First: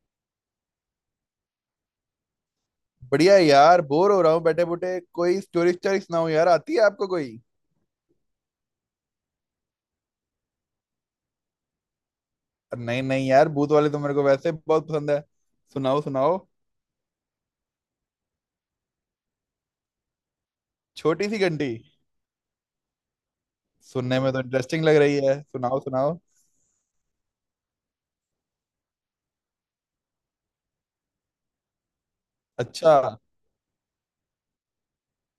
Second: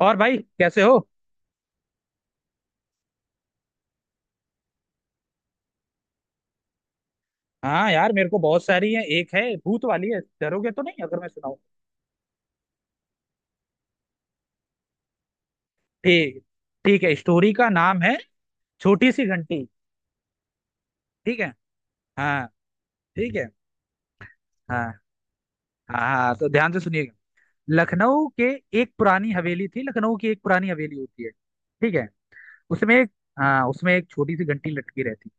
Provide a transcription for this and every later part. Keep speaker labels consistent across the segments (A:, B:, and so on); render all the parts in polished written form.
A: और भाई, कैसे हो?
B: बढ़िया है यार। बोर हो रहा हूँ बैठे बूटे। कोई स्टोरी स्टोरी सुनाओ यार। आती है आपको कोई।
A: हाँ यार, मेरे को बहुत सारी है। एक है भूत वाली है। डरोगे तो नहीं अगर मैं सुनाऊं?
B: नहीं नहीं यार, भूत वाले तो मेरे को वैसे बहुत पसंद है। सुनाओ
A: ठीक
B: सुनाओ।
A: ठीक है स्टोरी का नाम है, छोटी सी घंटी।
B: छोटी सी
A: ठीक है।
B: घंटी।
A: हाँ। ठीक है।
B: सुनने में तो इंटरेस्टिंग लग
A: हाँ,
B: रही है, सुनाओ
A: हाँ।
B: सुनाओ।
A: हाँ, तो ध्यान से सुनिएगा। लखनऊ के लखनऊ की एक पुरानी हवेली होती है। ठीक है।
B: अच्छा।
A: उसमें एक हाँ, उसमें एक छोटी सी घंटी लटकी रहती।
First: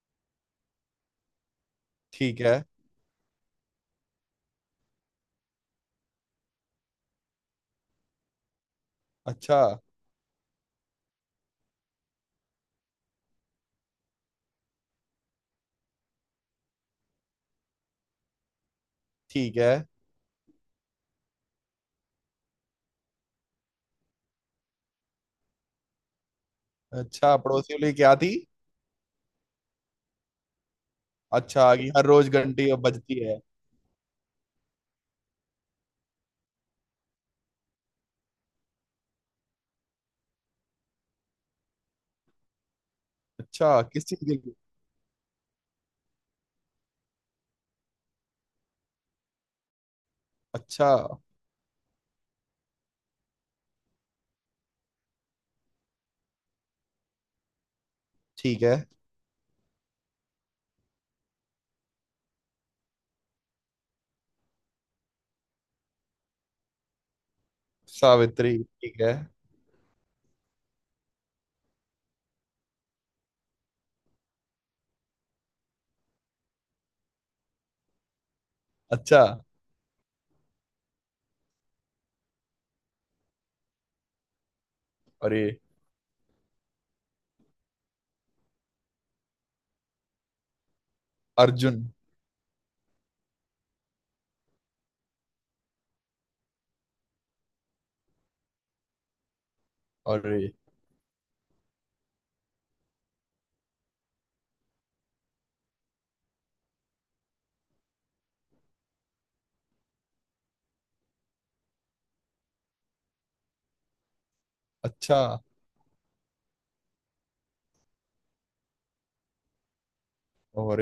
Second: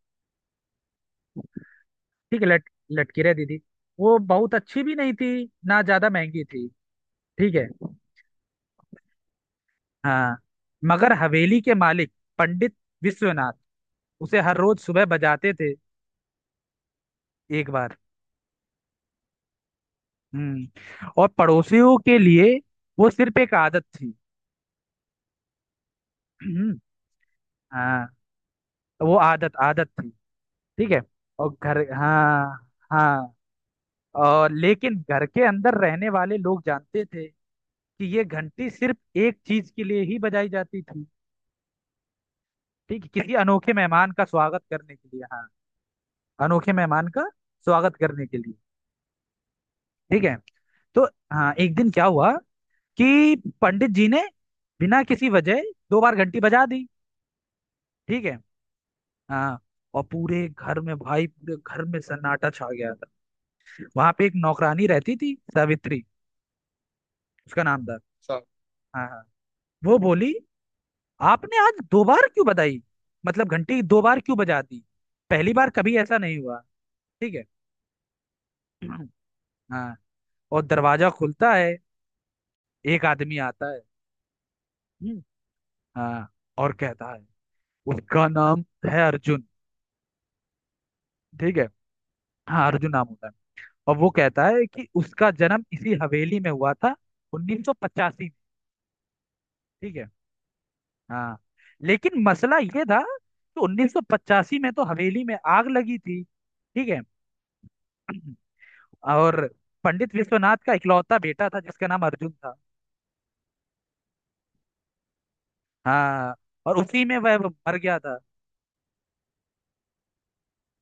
B: ठीक
A: ठीक है।
B: है।
A: लट लटकी रहती थी। वो बहुत अच्छी भी नहीं थी, ना ज्यादा महंगी थी। ठीक है।
B: अच्छा,
A: हाँ। मगर हवेली के मालिक पंडित विश्वनाथ उसे हर रोज सुबह बजाते थे, एक बार।
B: ठीक है।
A: और पड़ोसियों के लिए वो सिर्फ एक आदत थी। हम्म,
B: अच्छा, पड़ोसी वाली
A: हाँ,
B: क्या थी।
A: तो वो आदत आदत थी। ठीक है। और
B: अच्छा आ
A: घर
B: गई, हर रोज
A: हाँ,
B: घंटी अब बजती
A: हाँ।
B: है।
A: लेकिन घर के अंदर रहने वाले लोग जानते थे कि ये घंटी सिर्फ एक चीज के लिए ही बजाई जाती थी। ठीक है, किसी अनोखे
B: अच्छा, किस
A: मेहमान
B: चीज
A: का
B: के लिए।
A: स्वागत करने के लिए। हाँ, अनोखे मेहमान का स्वागत करने के लिए। ठीक है।
B: अच्छा।
A: तो, हाँ, एक दिन क्या हुआ कि पंडित जी ने बिना किसी वजह दो बार घंटी बजा दी। ठीक है।
B: ठीक है।
A: हाँ। और पूरे घर में, भाई, पूरे घर में सन्नाटा छा गया था। वहां पे एक नौकरानी रहती थी, सावित्री उसका नाम था। सा-
B: सावित्री, ठीक
A: हाँ,
B: है।
A: हाँ। वो बोली, आपने आज दो बार क्यों बजाई? मतलब, घंटी दो बार क्यों बजा दी? पहली बार कभी ऐसा नहीं हुआ। ठीक है।
B: अच्छा।
A: हाँ। और दरवाजा खुलता है, एक आदमी आता है। हम्म,
B: अरे।
A: हाँ, और कहता है, उसका नाम है अर्जुन। ठीक है।
B: अर्जुन।
A: हाँ, अर्जुन नाम होता है। और वो कहता है कि उसका जन्म इसी हवेली में हुआ था, 1985 में। ठीक है।
B: अरे।
A: हाँ। लेकिन मसला ये था कि 1985 में तो हवेली में आग लगी थी। ठीक है। और पंडित विश्वनाथ का इकलौता बेटा था, जिसका नाम अर्जुन था।
B: अच्छा।
A: हाँ। और उसी में वह मर गया था।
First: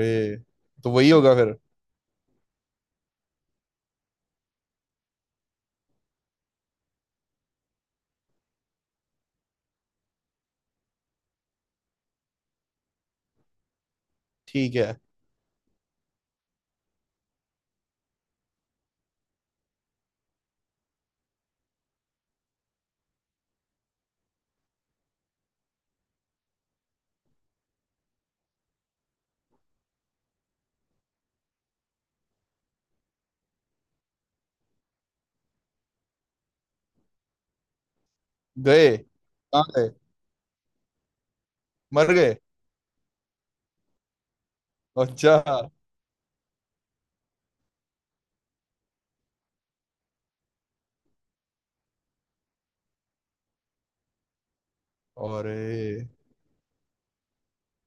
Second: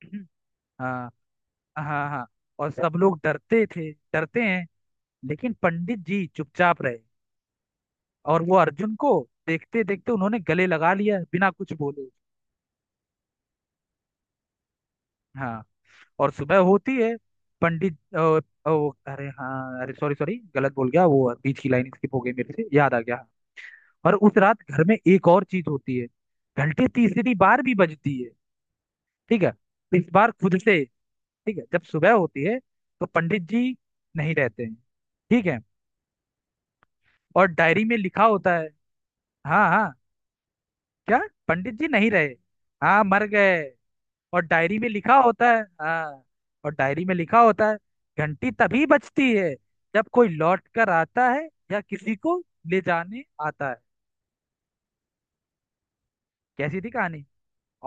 B: तो वही
A: हाँ,
B: होगा फिर।
A: हाँ, हाँ। और सब लोग डरते थे, डरते हैं, लेकिन पंडित जी चुपचाप रहे, और वो अर्जुन को देखते देखते उन्होंने गले लगा लिया बिना कुछ बोले।
B: ठीक है।
A: हाँ। और सुबह होती है। पंडित वो, अरे हाँ, अरे सॉरी सॉरी गलत बोल गया, वो बीच की लाइन स्किप हो गई, मेरे से याद आ गया। और उस रात घर में एक और चीज होती है, घंटी तीसरी बार भी बजती है। ठीक है, इस बार खुद से। ठीक है, जब सुबह होती है तो पंडित जी नहीं रहते हैं। ठीक है। और डायरी में लिखा होता है।
B: गए कहाँ
A: हाँ,
B: गए।
A: हाँ, क्या? पंडित जी नहीं
B: मर
A: रहे।
B: गए।
A: हाँ, मर गए। और डायरी में लिखा
B: अच्छा।
A: होता है। हाँ। और डायरी में लिखा होता है, घंटी तभी बजती है जब कोई लौट कर आता है या किसी को ले जाने आता है।
B: अरे
A: कैसी थी कहानी?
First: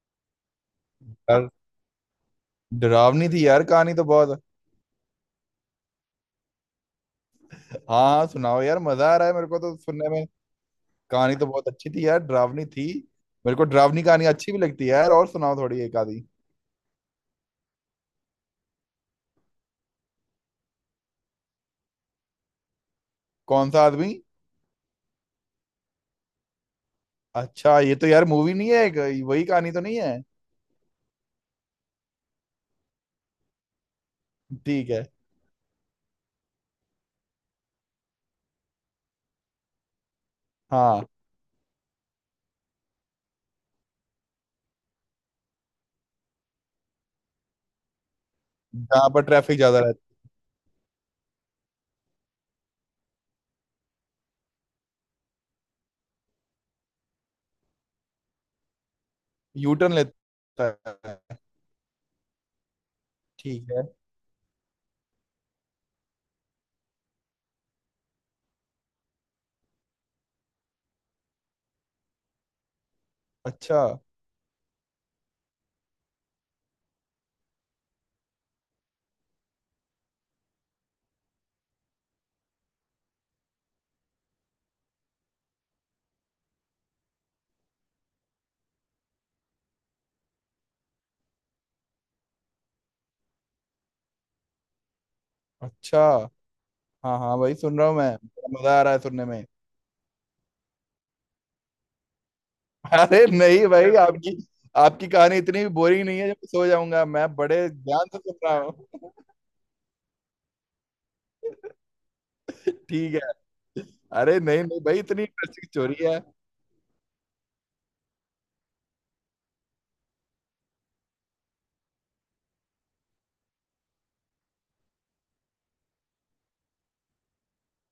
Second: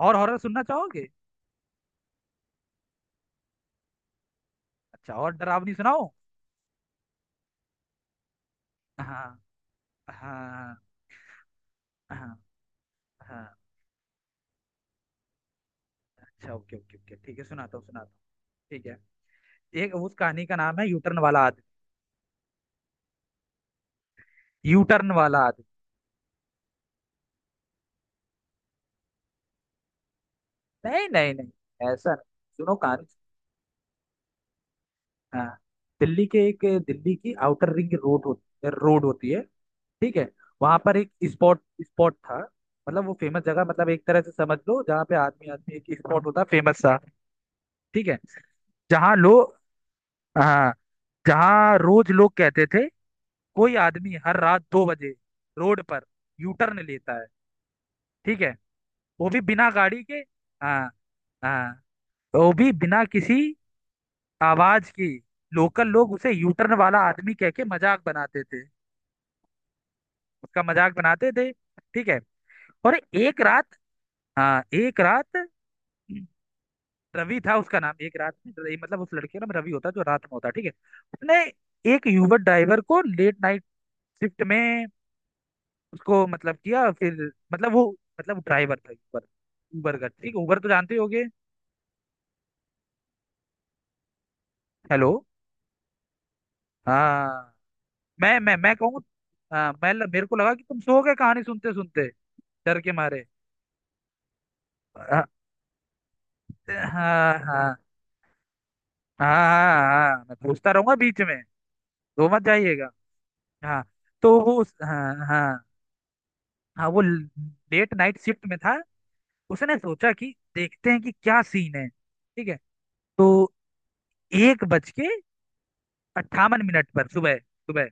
A: और हॉरर सुनना चाहोगे?
B: यार, डरावनी थी यार कहानी तो बहुत।
A: अच्छा, और डरावनी सुनाओ।
B: हाँ हाँ सुनाओ यार, मजा आ रहा है
A: हाँ,
B: मेरे को तो सुनने में।
A: हाँ,
B: कहानी तो बहुत अच्छी थी यार,
A: हाँ,
B: डरावनी थी।
A: हाँ।
B: मेरे को डरावनी कहानी अच्छी भी लगती है यार, और सुनाओ थोड़ी एक आधी।
A: अच्छा, ओके, ओके, ओके, ठीक है, सुनाता हूँ, सुनाता हूँ। ठीक है। एक उस कहानी का नाम है, यूटर्न वाला आदमी।
B: कौन सा आदमी।
A: यूटर्न वाला आदमी।
B: अच्छा ये तो यार मूवी नहीं है एक, वही कहानी तो नहीं है।
A: नहीं, नहीं, नहीं, ऐसा नहीं, सुनो कहानी।
B: ठीक है।
A: हाँ। दिल्ली के एक दिल्ली की आउटर रिंग रोड होती है। ठीक है। वहां पर
B: हाँ।
A: एक स्पॉट स्पॉट था, मतलब वो फेमस जगह, मतलब एक तरह से समझ लो, जहाँ पे आदमी आदमी एक स्पॉट होता, फेमस सा। ठीक है।
B: जहाँ
A: जहाँ
B: पर
A: लोग
B: ट्रैफिक ज्यादा रहता
A: हाँ, जहाँ रोज लोग कहते थे, कोई आदमी हर रात दो बजे रोड पर यू टर्न लेता है। ठीक है, वो भी
B: है।
A: बिना
B: यू टर्न
A: गाड़ी के।
B: लेता
A: हाँ,
B: है।
A: हाँ, वो भी बिना किसी
B: ठीक है।
A: आवाज की। लोकल लोग उसे यू टर्न वाला आदमी कह के मजाक बनाते थे, उसका मजाक बनाते थे। ठीक है। और एक रात,
B: अच्छा।
A: हाँ एक रात, रवि था उसका नाम, एक रात में मतलब, उस लड़के का नाम रवि होता है, जो रात में होता है, ठीक है। उसने एक यूबर ड्राइवर को लेट नाइट शिफ्ट में, उसको मतलब किया फिर, मतलब वो, मतलब ड्राइवर था ऊबर ऊबर का, ठीक है, ऊबर तो जानते ही होगे। हेलो?
B: अच्छा। हाँ हाँ
A: हाँ,
B: भाई, सुन रहा हूँ मैं,
A: मैं मैं
B: बड़ा
A: मैं
B: मजा आ रहा है
A: कहूँ?
B: सुनने में।
A: हाँ, मैं, मेरे को लगा कि तुम सो गए कहानी सुनते सुनते, डर के मारे।
B: अरे नहीं भाई, आपकी आपकी
A: हाँ,
B: कहानी इतनी भी बोरिंग नहीं है जब मैं सो
A: हाँ,
B: जाऊंगा। मैं
A: हाँ,
B: बड़े
A: हाँ,
B: ध्यान से सुन रहा हूँ।
A: हाँ, हाँ, हाँ, मैं पूछता रहूंगा बीच में, वो मत जाइएगा।
B: ठीक है।
A: हाँ।
B: अरे
A: तो वो
B: नहीं
A: उस
B: नहीं भाई,
A: हाँ,
B: इतनी
A: हाँ,
B: इंटरेस्टिंग स्टोरी है।
A: हाँ, वो लेट नाइट शिफ्ट में था। उसने सोचा कि देखते हैं कि क्या सीन है। ठीक है। तो 1:58 पर, सुबह सुबह,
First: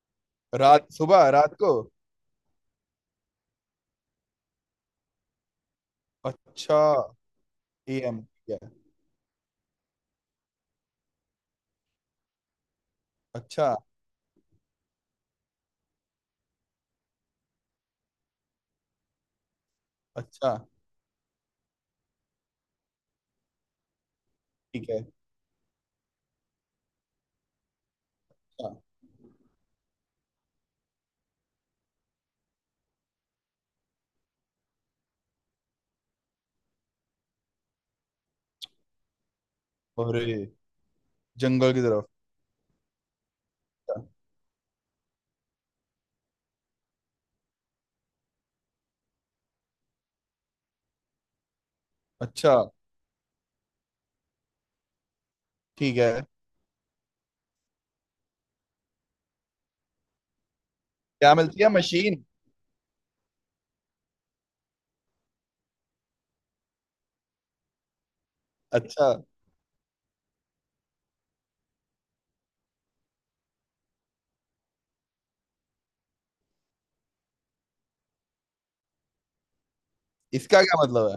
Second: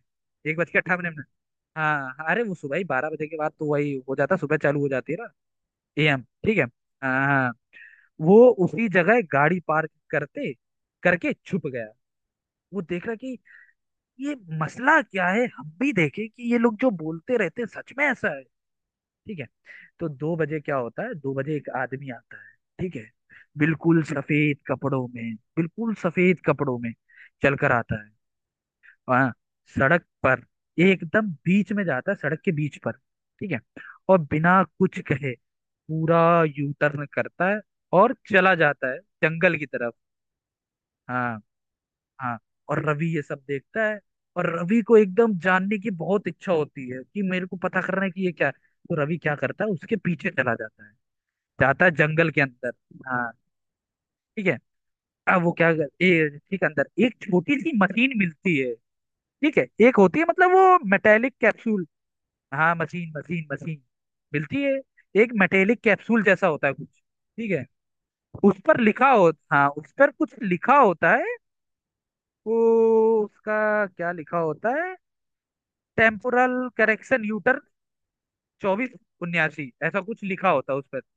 A: एक बज के
B: रात,
A: अट्ठावन मिनट
B: सुबह, रात को।
A: हाँ, अरे वो सुबह ही, 12 बजे के बाद तो वही हो जाता, सुबह चालू हो जाती है ना। एएम। ठीक है।
B: अच्छा।
A: हाँ, हाँ।
B: ए एम
A: वो
B: ठीक है।
A: उसी जगह गाड़ी पार्क करते करके छुप गया। वो देख रहा कि
B: अच्छा।
A: ये मसला क्या है, हम भी देखे कि ये लोग जो बोलते रहते हैं, सच में ऐसा है। ठीक है। तो दो
B: अच्छा।
A: बजे क्या होता है, दो बजे एक आदमी आता है। ठीक है, बिल्कुल सफेद
B: ठीक है।
A: कपड़ों में, बिल्कुल सफेद कपड़ों में चल कर आता है।
B: अच्छा।
A: हाँ, सड़क पर, एकदम बीच में जाता है, सड़क के बीच पर। ठीक है। और बिना कुछ कहे पूरा यू टर्न करता है, और चला जाता है जंगल की तरफ।
B: और
A: हाँ,
B: जंगल की तरफ।
A: हाँ। और रवि ये सब देखता है।
B: अच्छा।
A: और रवि को एकदम जानने की बहुत इच्छा होती है कि मेरे को पता करना है कि ये क्या है। तो रवि क्या करता है, उसके पीछे चला जाता है, जाता है जंगल के
B: अच्छा,
A: अंदर। हाँ। ठीक है। अब वो क्या कर
B: ठीक है।
A: ए, ठीक है, अंदर एक छोटी सी मशीन मिलती है। ठीक है, एक होती है, मतलब वो मेटेलिक
B: क्या मिलती है
A: कैप्सूल।
B: मशीन।
A: हाँ, मशीन मशीन मशीन मिलती है। एक मेटेलिक कैप्सूल जैसा होता है कुछ। ठीक है। उस पर लिखा
B: अच्छा।
A: हो हाँ, उस पर कुछ लिखा होता है। वो उसका क्या लिखा होता है, टेम्पोरल करेक्शन यूटर, 24 79, ऐसा कुछ लिखा
B: इसका
A: होता है
B: क्या
A: उस पर।
B: मतलब है।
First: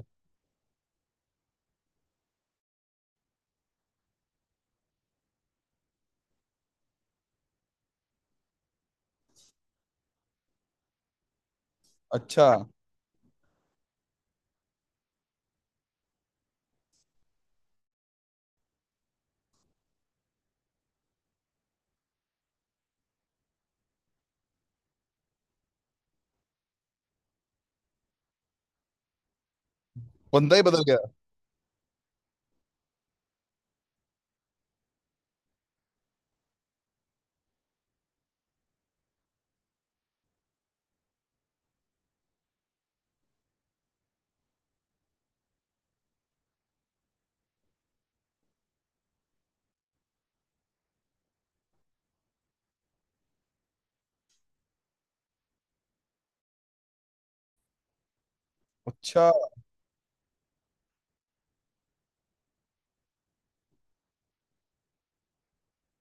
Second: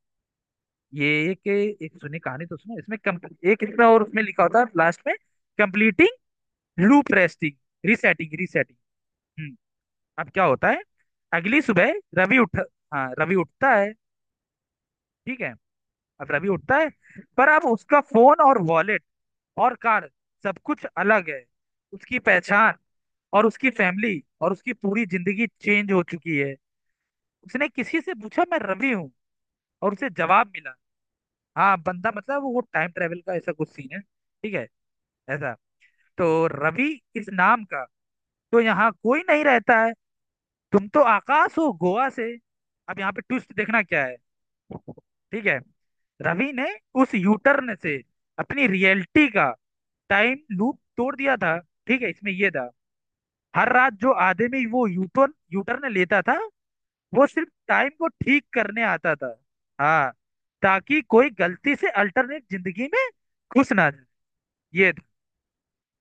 A: ये एक एक सुनी कहानी तो सुनो, इसमें एक इसमें, और उसमें लिखा होता है लास्ट में, completing loop, resting, resetting, resetting. Hmm. अब क्या होता है, अगली सुबह रवि
B: अच्छा।
A: उठ हाँ, रवि उठता है। ठीक है। अब रवि उठता है, पर अब उसका फोन और वॉलेट और कार, सब कुछ अलग है। उसकी पहचान और उसकी फैमिली और उसकी पूरी जिंदगी चेंज हो चुकी है। उसने किसी से पूछा, मैं रवि हूँ? और उसे जवाब
B: बंदा ही
A: मिला।
B: बदल गया।
A: हाँ, बंदा मतलब, वो टाइम ट्रेवल का ऐसा कुछ सीन है, ठीक है, ऐसा। तो रवि इस नाम का तो यहाँ कोई नहीं रहता है, तुम तो आकाश हो गोवा से। अब यहाँ पे ट्विस्ट देखना क्या है। ठीक है, रवि ने उस यूटर्न से अपनी रियलिटी का टाइम लूप तोड़ दिया था। ठीक है, इसमें ये था। हर रात जो आदमी वो यूटर्न यूटर्न लेता था, वो सिर्फ टाइम को ठीक करने आता
B: अच्छा।
A: था। हाँ, ताकि कोई गलती से अल्टरनेट जिंदगी में घुस ना जाए, ये था।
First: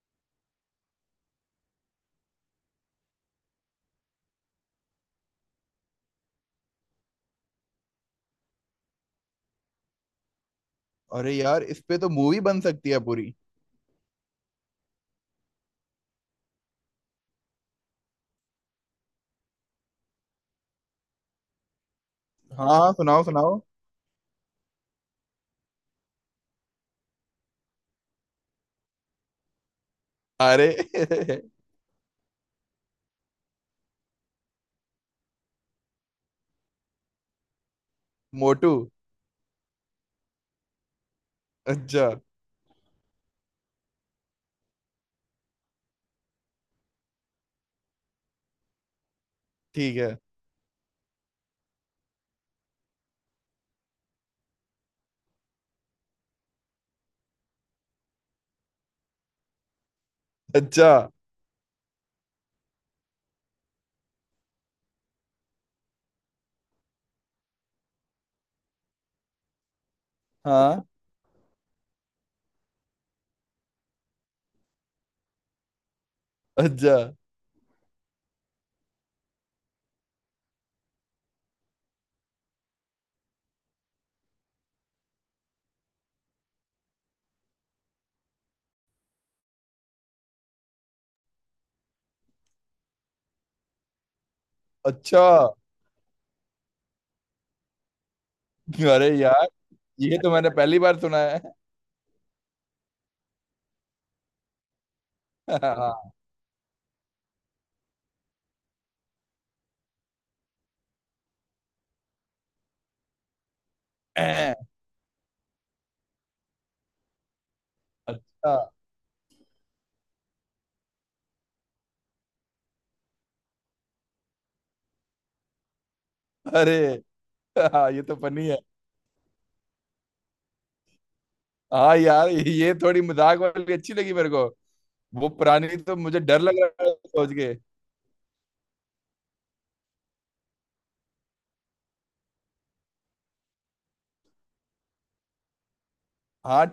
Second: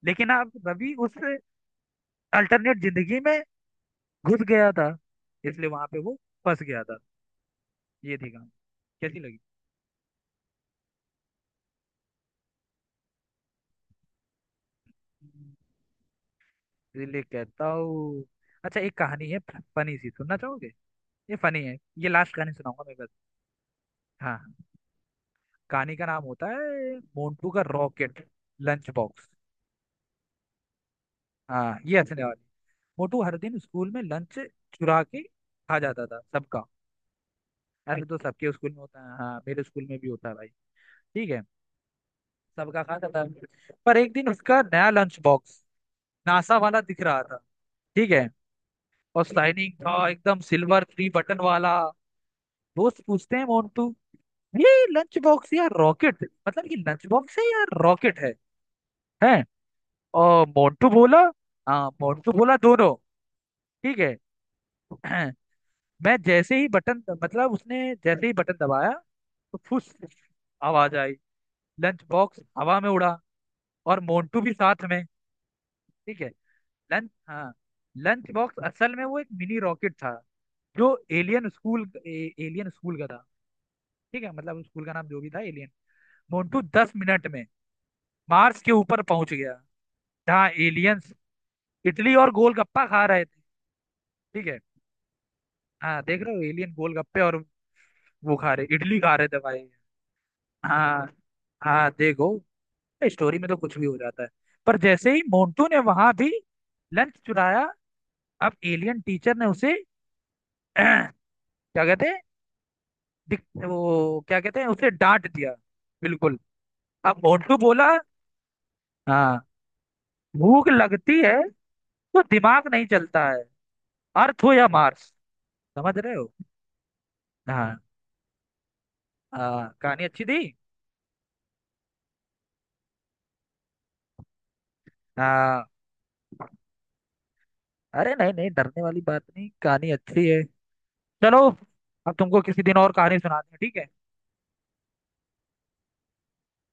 A: लेकिन अब रवि उस अल्टरनेट जिंदगी में घुस गया था, इसलिए वहां पे वो फंस गया था। ये थी कहानी, कैसी लगी?
B: अरे यार, इस पे तो मूवी बन सकती है पूरी।
A: इसलिए कहता हूँ, अच्छा एक कहानी है फनी सी, सुनना चाहोगे? ये फनी है, ये लास्ट कहानी सुनाऊंगा
B: हाँ
A: मैं, बस।
B: सुनाओ सुनाओ।
A: हाँ, हाँ। कहानी का नाम होता है, मोंटू का रॉकेट लंच बॉक्स।
B: अरे
A: हाँ, ये हंसने वाली। मोटू हर दिन स्कूल में लंच चुरा के खा जाता था सबका। ऐसे तो सबके स्कूल
B: मोटू।
A: में होता है, हाँ मेरे स्कूल में भी होता है भाई। ठीक है।
B: अच्छा।
A: सबका खाता था। पर एक दिन उसका नया लंच बॉक्स नासा वाला दिख रहा था। ठीक है, और शाइनिंग
B: ठीक
A: था
B: है।
A: एकदम, सिल्वर, थ्री बटन वाला। दोस्त पूछते हैं, मोन्टू ये लंच बॉक्स या रॉकेट? मतलब, ये लंच बॉक्स है या रॉकेट है? हैं? और मोन्टू
B: अच्छा।
A: बोला, हाँ मोन्टू बोला, दोनों। ठीक है। मैं जैसे ही बटन मतलब उसने जैसे ही बटन दबाया, तो फुस
B: हाँ।
A: आवाज आई, लंच बॉक्स हवा में उड़ा, और मोन्टू भी साथ में। ठीक है।
B: अच्छा।
A: लंच हाँ, लंच बॉक्स असल में वो एक मिनी रॉकेट था, जो एलियन स्कूल, एलियन स्कूल का था। ठीक है, मतलब स्कूल का नाम जो भी था, एलियन। मोन्टू 10 मिनट में मार्स के ऊपर पहुंच गया, जहाँ एलियंस इडली और गोलगप्पा खा रहे थे। ठीक है।
B: अच्छा।
A: हाँ, देख रहे हो, एलियन गोलगप्पे, और वो खा रहे, इडली
B: अरे
A: खा रहे थे
B: यार,
A: भाई।
B: ये तो मैंने पहली बार
A: हाँ,
B: सुना है।
A: हाँ। देखो, स्टोरी में तो कुछ भी हो जाता है। पर जैसे ही मोन्टू ने वहां
B: हाँ,
A: भी लंच चुराया, अब एलियन टीचर ने उसे क्या कहते हैं, वो क्या कहते हैं, उसे डांट दिया, बिल्कुल। अब मोन्टू बोला,
B: अच्छा।
A: हाँ, भूख लगती है तो दिमाग नहीं चलता है, अर्थ हो या मार्स, समझ रहे हो?
B: अरे।
A: हाँ।
B: हाँ, ये तो फनी है।
A: कहानी अच्छी थी।
B: हाँ यार, ये थोड़ी मजाक वाली अच्छी लगी मेरे को। वो
A: हाँ।
B: पुरानी तो मुझे डर लग रहा है सोच के।
A: अरे नहीं, नहीं, डरने वाली बात नहीं, कहानी अच्छी है। चलो, अब तुमको किसी दिन और कहानी सुनाते हैं। ठीक है।
B: हाँ।